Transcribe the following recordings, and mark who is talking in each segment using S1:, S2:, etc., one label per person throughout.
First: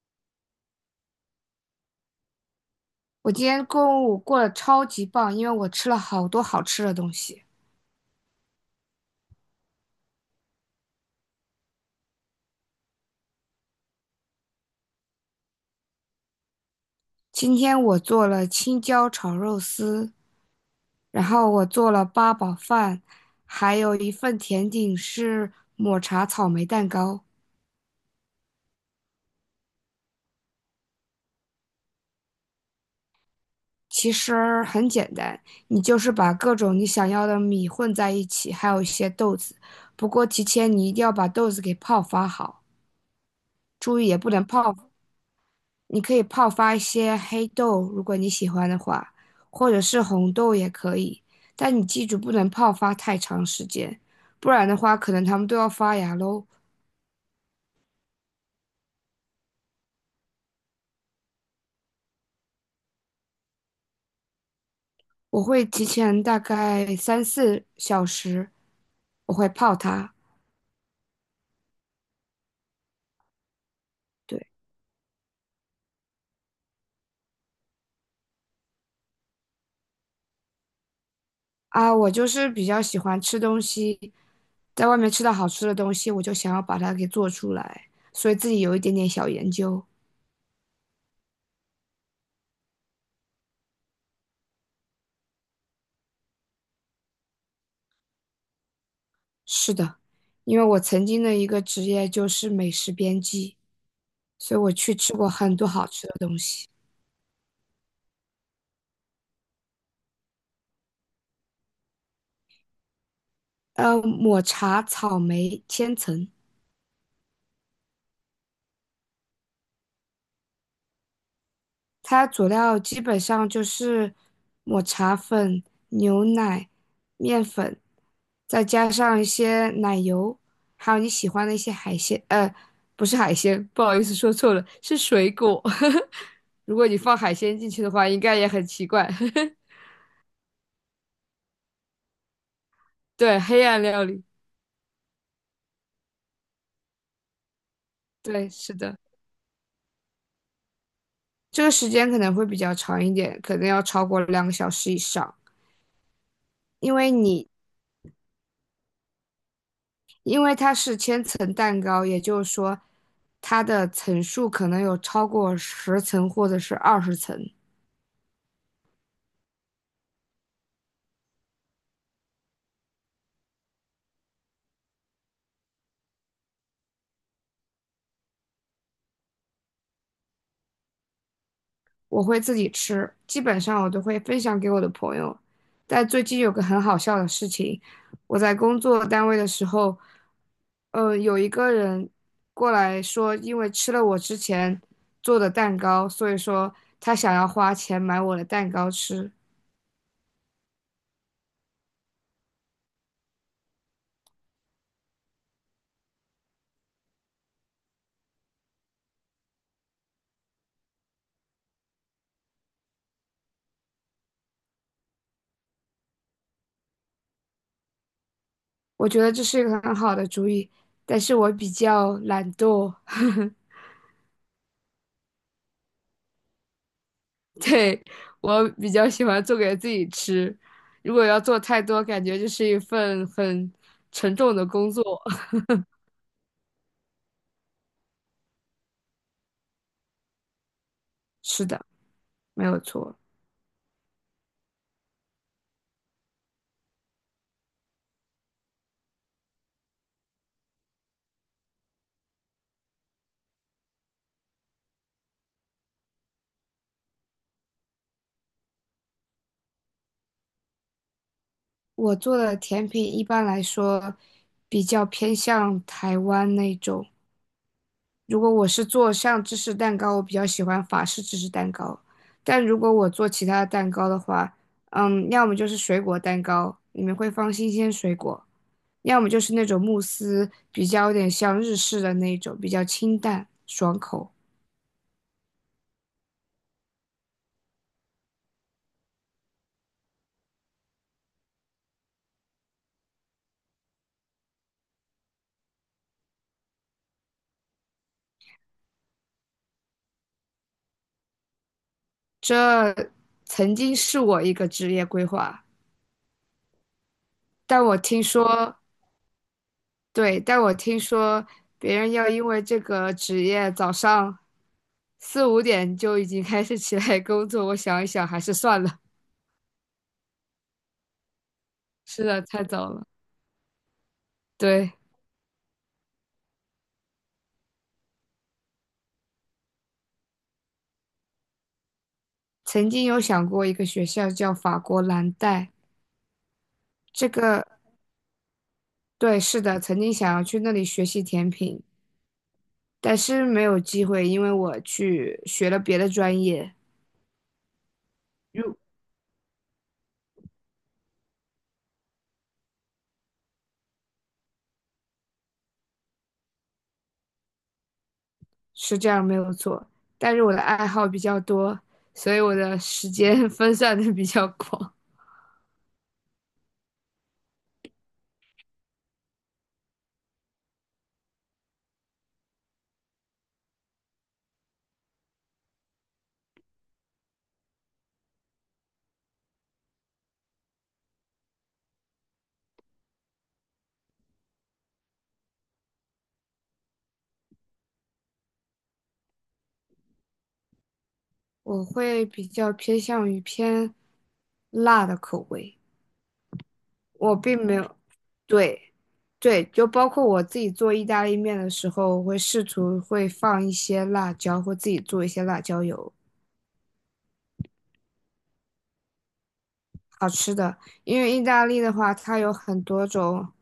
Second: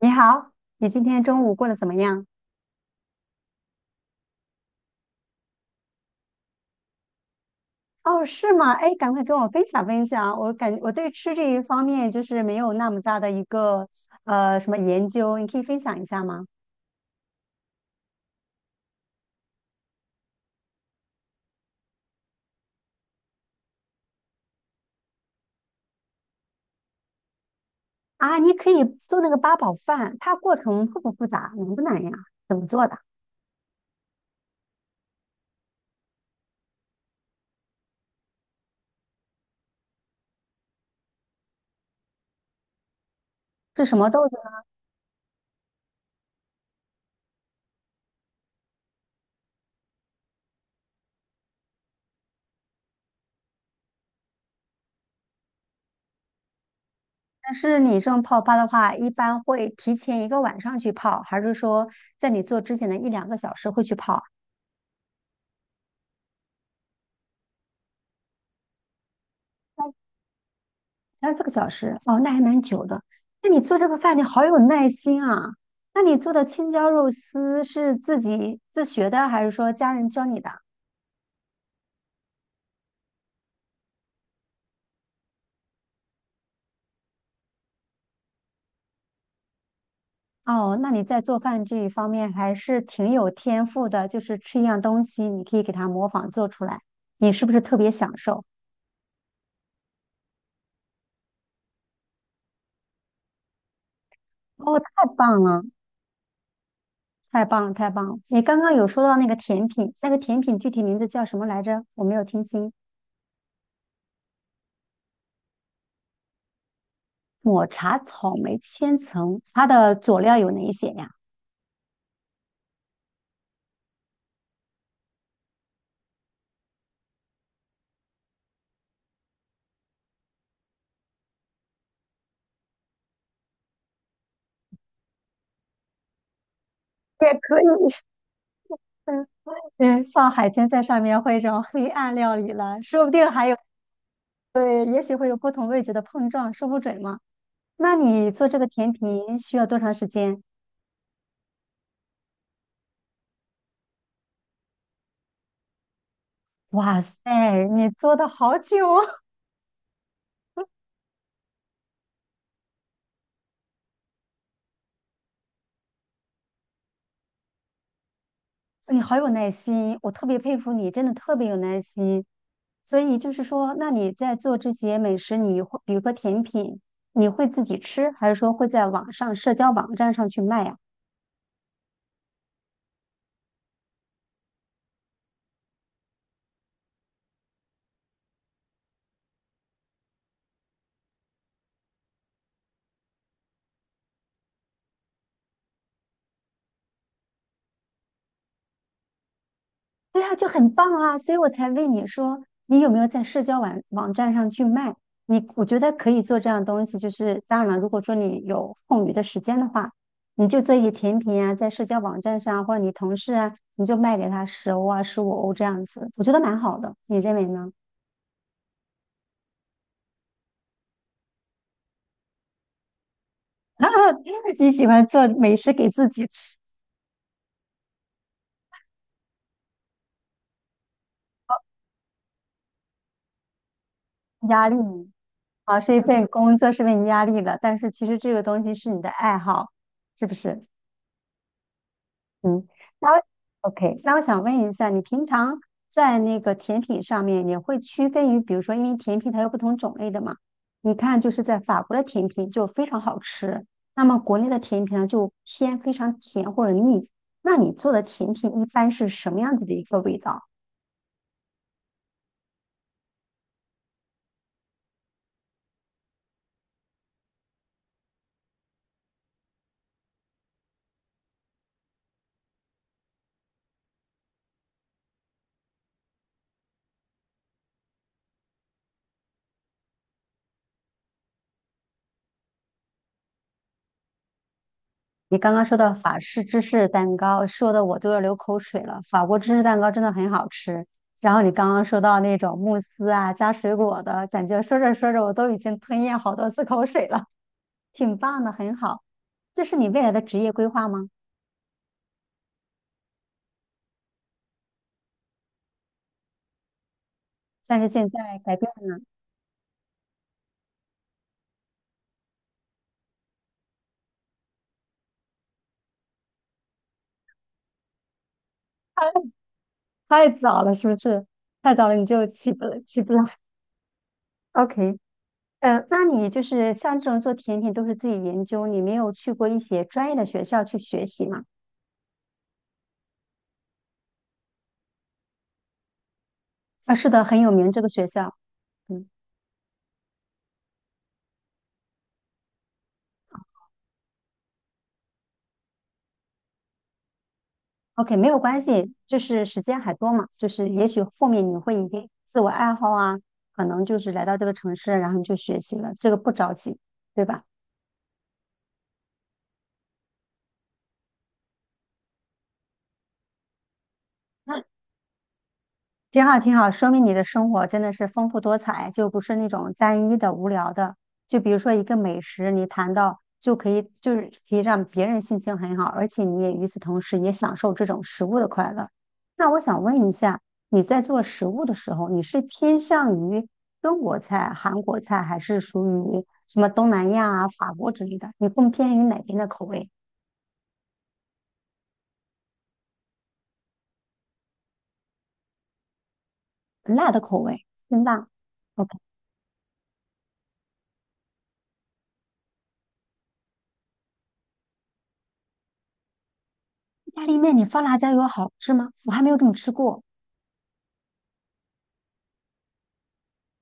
S1: 你好，你今天中午过得怎么样？
S2: 我今天中午过得超级棒，因为我吃了好多好吃的东西。
S1: 哦，是吗？哎，赶快跟我分享分享。我对吃这一方面就是没有那么大的一个什么研究，你可以分享一下吗？
S2: 今天我做了青椒炒肉丝，然后我做了八宝饭，还有一份甜点是抹茶草莓蛋糕。
S1: 啊，你可以做那个八宝饭，它过程复不复杂，难不难呀？怎么做的？
S2: 其实很简单，你就是把各种你想要的米混在一起，还有一些豆子。不过提前你一定要把豆子给泡发好，
S1: 是什
S2: 注
S1: 么
S2: 意也
S1: 豆
S2: 不
S1: 子
S2: 能
S1: 呢
S2: 泡。你可以泡发一些黑豆，如果你喜欢的话，或者是红豆也可以。但你记住，不能泡发太长时间，不然的话，可能它们都要发芽喽。
S1: 但是你这种泡发的话，一般会提前一个晚上去泡，还是说在你做之前的一两个小时会去泡？
S2: 我会提前大概3、4小时，我会泡它。
S1: 三四个小时，哦，那还蛮久的。那你做这个饭，你
S2: 对
S1: 好有耐心啊！那你做的青椒肉丝是自己自学的，还是说家人教你的？
S2: 啊，我就是比较喜欢吃东西，在外面吃到好吃的东西，我就想要把它给做出来，所以自己有一点点小研究。
S1: 哦，那你在做饭这一方面还是挺有天赋的，就是吃一样东西，你可以给它模仿做出来，你是不是特别享受？
S2: 是的，因为我曾经的一个职业就是美食编辑。所以我
S1: 哦，
S2: 去
S1: 太
S2: 吃过
S1: 棒
S2: 很
S1: 了，
S2: 多好吃的东西。
S1: 太棒了，太棒了！你刚刚有说到那个甜品，那个甜品具体名字叫什么来着？我没有听清。
S2: 抹茶草莓千层，
S1: 抹茶草莓千层，它的佐料有哪一些呀？
S2: 它佐料基本上就是抹茶粉、牛奶、面粉，再加上一些奶油，还有你喜欢的一些海鲜。不是海鲜，不好意思说错了，是水果。如果你放
S1: 也
S2: 海
S1: 可
S2: 鲜
S1: 以，
S2: 进去的话，应该也很奇怪。
S1: 对，放海鲜在上面会种黑暗料理了，说不 定
S2: 对，
S1: 还有，
S2: 黑暗料理，
S1: 对，也许会有不同味觉的碰撞，说不准嘛。那你做
S2: 对，
S1: 这个
S2: 是
S1: 甜
S2: 的，
S1: 品需要多长时间？
S2: 这个时间可能会比较长一点，可能要超过2个小时以上。因
S1: 哇
S2: 为
S1: 塞，
S2: 你
S1: 你做的好久啊，
S2: 因为它是千层蛋糕，也就是说它的层数可能有超过十层或者是20层。
S1: 你好有耐心，我特别佩服你，真的特别有耐心。所以就是说，那你在做这些美食，你会比如说甜品，你会自己吃，还是说会在网上社交网站上去卖呀？
S2: 我会自己吃，基本上我都会分享给我的朋友。但最近有个很好笑的事情，我在工作单位的时候，有一个人过来说，因为吃了我之前做的蛋糕，所以说他想要花钱买我的蛋糕吃。
S1: 对啊，就很棒啊，所以我才问你说，你有没有在社交网站上去卖？你我觉得可以做这样的东西，就是当然了，如果说你有空余的时间的话，你就做一些甜品啊，在社交网站上或者你同事啊，你就卖给他10欧啊、15欧这样子，我觉得蛮好的，你认为呢？
S2: 我觉得这是一个很好的主意，但是我比较懒惰，
S1: 你喜欢做美食给自己吃，
S2: 对，我比较喜欢做给自己吃。如果要做太多，感觉就是一份很沉重的
S1: 压力
S2: 工作。
S1: 啊，是一份工作是为你压力的，但是其实这个东西是你的爱好，是不是？
S2: 是的，没
S1: 嗯，
S2: 有
S1: 那
S2: 错。
S1: 我 OK，那我想问一下，你平常在那个甜品上面，也会区分于，比如说，因为甜品它有不同种类的嘛，你看就是在法国的甜品就非常好吃，那么国内的甜品呢就偏非常甜或者腻，那你做的甜品一般是什么样子的一个味道？
S2: 我做的甜品一般来说比较偏向台湾那种，如果我是做像芝士蛋糕，我比较喜欢法式芝士蛋糕。但如果我做其他的蛋糕的话，嗯，要么就是水果蛋糕，里面会放新鲜水果；要么就是那种慕斯，比较有点像日式的那种，比较清淡爽口。
S1: 你刚刚说到法式芝士蛋糕，说的我都要流口水了。法国芝士蛋糕真的很好吃。然后你刚刚说到那种慕斯啊，加水果的，感觉说着说着我都已经吞咽好多次口水了，挺棒的，很好。这是你未来的职业规划吗？
S2: 这曾经是我一个职业规划，
S1: 但
S2: 但
S1: 是
S2: 我
S1: 现
S2: 听
S1: 在改变
S2: 说
S1: 了，
S2: 对，但我听说别人要因为这个职业早上4、5点就已经开始起来工作，我想一想还是算了，
S1: 太早了，是不是？太早了你
S2: 是
S1: 就
S2: 的，
S1: 起
S2: 太
S1: 不来，
S2: 早
S1: 起
S2: 了。
S1: 不来。
S2: 对，
S1: OK，那你就是像这种做甜品都是自己研究，你没有去过一些专业的学校去学习吗？
S2: 曾经有想过一个学校叫法国蓝带，
S1: 啊，是的，
S2: 这
S1: 很有
S2: 个
S1: 名这个学校。嗯。
S2: 对，是的，曾经想要去那里学习甜品，但是没有机会，因为我去学了别的专业，
S1: OK，没有关系，就是时间还多嘛，就是也许后面你会一定自我爱好啊，可能就是来到这个城市，然后你就学习了，这个不着急，对吧？
S2: 是这样没有错。但是我的爱好比较多，所以我的时间 分散的比较广。
S1: 挺好，挺好，说明你的生活真的是丰富多彩，就不是那种单一的、无聊的。就比如说一个美食，你谈到就可以，就是可以让别人心情很好，而且你也与此同时也享受这种食物的快乐。那我想问一下，你在做食物的时候，你是偏向于中国菜、韩国菜，还是属于什么东南亚啊、法国之类的？你更偏于哪边的口味？
S2: 我会比较偏向于偏辣的口味，
S1: 辣的
S2: 我
S1: 口
S2: 并
S1: 味，
S2: 没有，
S1: 辛辣。
S2: 对，
S1: OK，
S2: 对，就包括我自己做意大利面的时候，我会试图会放一些辣椒，或自己做一些辣椒油，
S1: 意大利面你放辣椒油好吃吗？我还没有这么吃过。
S2: 好吃的。因为意大利的话，它有很多种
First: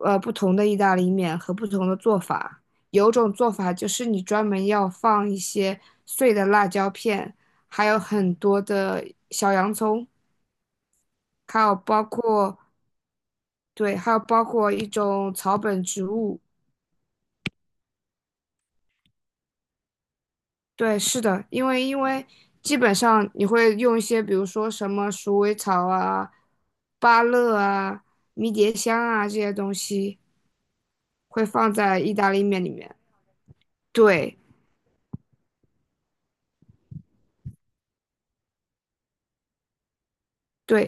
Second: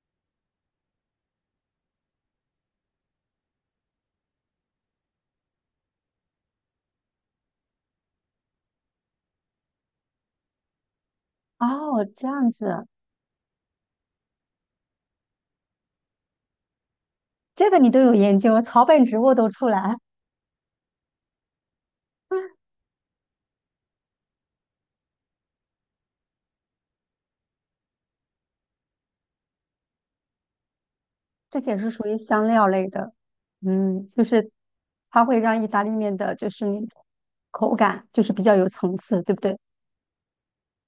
S2: 不同的意大利面和不同的做法，有种做法就是你专门要放一些碎的辣椒片，还有很多的小洋葱。还
S1: 哦，
S2: 有包
S1: 这样
S2: 括
S1: 子，
S2: 对，还有包括一种草本植物，
S1: 这个你都有研究，草本植物都出来，
S2: 对，是的，因为 基本上你会用一些，比如说什么鼠尾草啊、芭乐啊、迷迭香啊这些东西，会
S1: 这
S2: 放
S1: 些是
S2: 在
S1: 属
S2: 意
S1: 于
S2: 大利
S1: 香
S2: 面
S1: 料
S2: 里
S1: 类
S2: 面。
S1: 的。嗯，就
S2: 对，
S1: 是它会让意大利面的，就是那种口感就是比较有层次，对不对？
S2: 对，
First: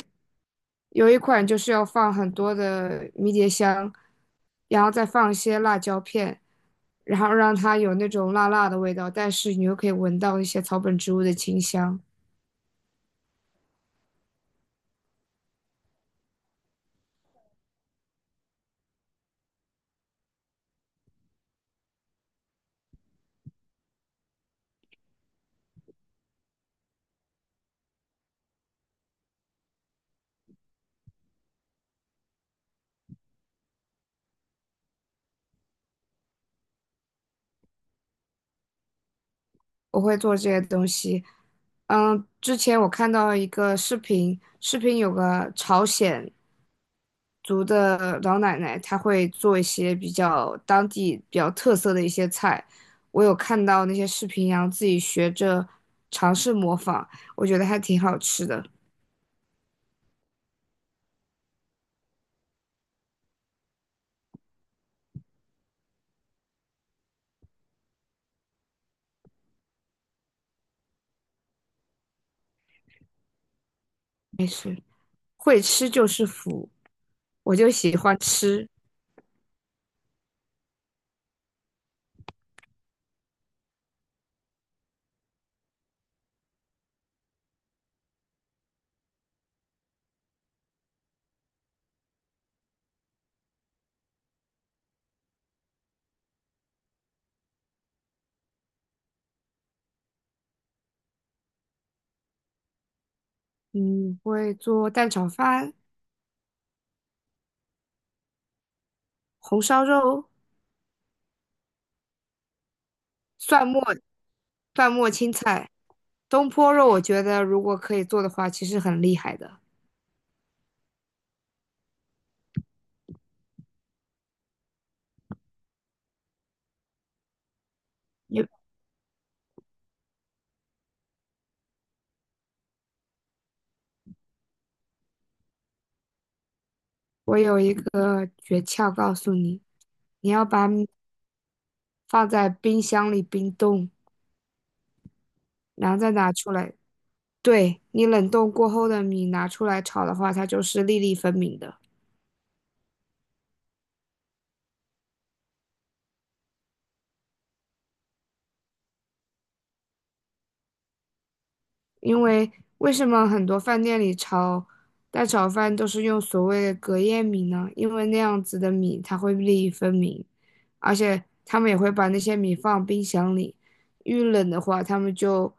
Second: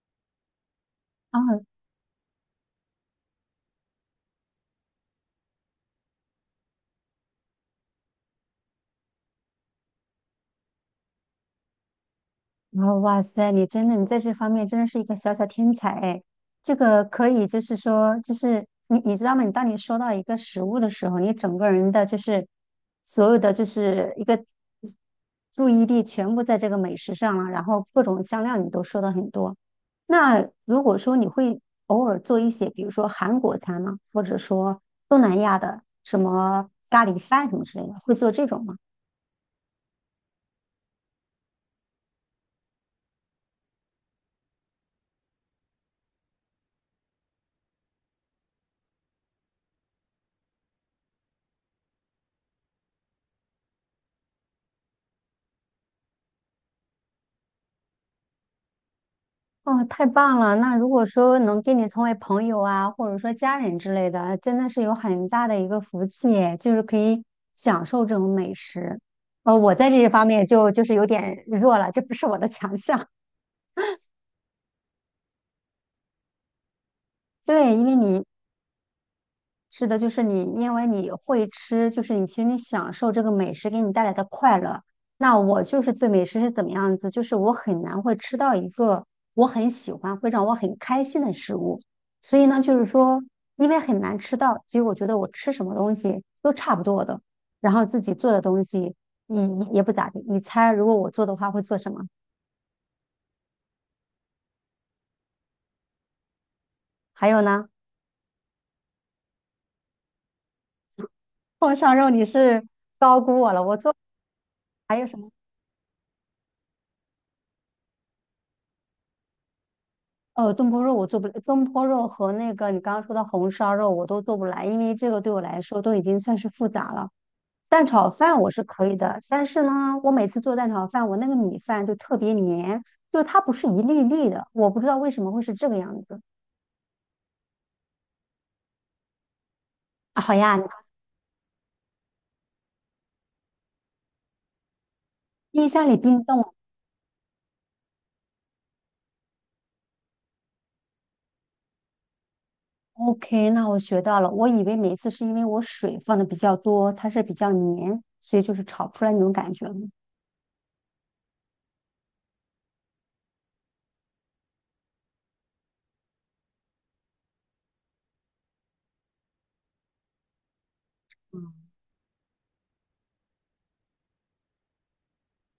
S2: 有一
S1: 啊，
S2: 款就是要放很多的迷迭香，然后再放一些辣椒片，然后让它有那种辣辣的味道，但是你又可以闻到一些草本植物的清香。
S1: 然后，哇塞，你真的，你在这方面真的是一个小小天才哎！这个可以，就是说，就是你知道吗？你当你收到一个食物的时候，你整个人的就是所有的就是一个注意力全部在这个美食上了，然后各种香料你都说的很多。那如果说你会偶尔做一些，比如说韩国餐吗？或者说东南亚的什么咖喱饭什么之类的，会做这种吗？
S2: 我会做这些东西。嗯，之前我看到一个视频，视频有个朝鲜族的老奶奶，她会做一些比较当地比较特色的一些菜。我有看到那些视频，然后自己学着尝试模仿，我觉得还挺好吃的。
S1: 哦，太棒了！那如果说能跟你成为朋友啊，或者说家人之类的，真的是有很大的一个福气耶就是可以享受这种美食。呃，我在这一方面就是有点弱了，这不是我的强项。
S2: 会吃就是福，我就
S1: 对，因为
S2: 喜欢
S1: 你
S2: 吃。
S1: 是的，就是你，因为你会吃，就是你其实你享受这个美食给你带来的快乐。那我就是对美食是怎么样子，就是我很难会吃到一个我很喜欢、会让我很开心的食物。所以呢，就是说，因为很难吃到，所以我觉得我吃什么东西都差不多的。然后自己做的东西，嗯，也不咋地。你猜，如果我做的话会做什么？
S2: 嗯，会做蛋炒饭、
S1: 还有呢，
S2: 红烧肉。
S1: 碰上肉你是高估我了，
S2: 蒜
S1: 我
S2: 末、
S1: 做。
S2: 蒜
S1: 还有
S2: 末
S1: 什么？
S2: 青菜、东坡肉，我觉得如果可以做的话，其实很厉害的。
S1: 东坡肉我做不，东坡肉和那个你刚刚说的红烧肉我都做不来，因为这个对我来说都已经算是复杂了。蛋炒饭
S2: 有
S1: 我是可以的，但是呢，我每次做蛋炒饭，我那个米饭就特别黏，就是它不是一粒粒的，我不知道为什么会是这个样子。
S2: 我有一个诀窍告诉你，
S1: 啊
S2: 你
S1: 好
S2: 要
S1: 呀，你
S2: 把米放在冰箱里冰冻，
S1: 冰箱
S2: 然
S1: 里
S2: 后再
S1: 冰
S2: 拿
S1: 冻
S2: 出
S1: 了
S2: 来。对，你冷冻过后的米拿出来炒的话，它就是粒粒分明的。
S1: OK，那我学到了。我以为每次是因为我水放的比较多，它是比较黏，所以就是炒不出来那种感觉。
S2: 因为为什么很多饭店里炒蛋炒饭都是用所谓的隔夜米呢？因为那样子的米它会粒粒分明，而且他们也会把那些米放冰箱里，遇冷的话他们就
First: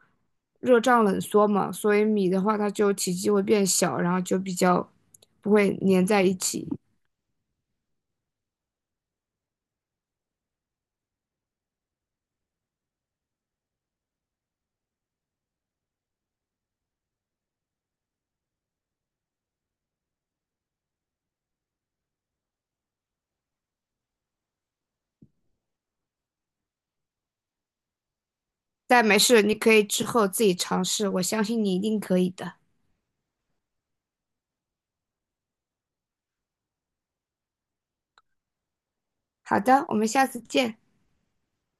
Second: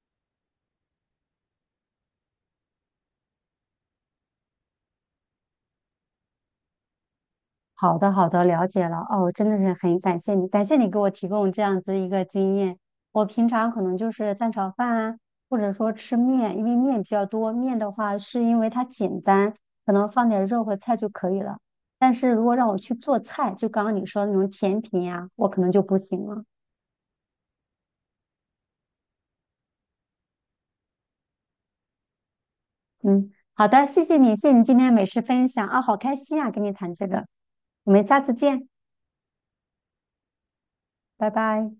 S2: 热胀冷缩嘛，所以米的话它就体积会变小，然后就比较不会粘在一起。
S1: 好的，好的，了解了。哦，真的是很感谢你，感谢你给我提供这样子一个经验。我平常可能就是蛋炒饭啊，或者说吃面，因为面比较多。面的话，是因为它简单，可能放点肉和菜就可以了。但是如果让我去做菜，就刚刚你说的那种甜品呀、我可能就不行了。
S2: 但没事，你可以之后自己尝试，我相信你一定可以的。
S1: 嗯，好的，谢谢你，谢谢你今天美食分享啊，好开心啊，跟你谈这个。我们下次见，
S2: 好的，我们下次见。
S1: 拜拜。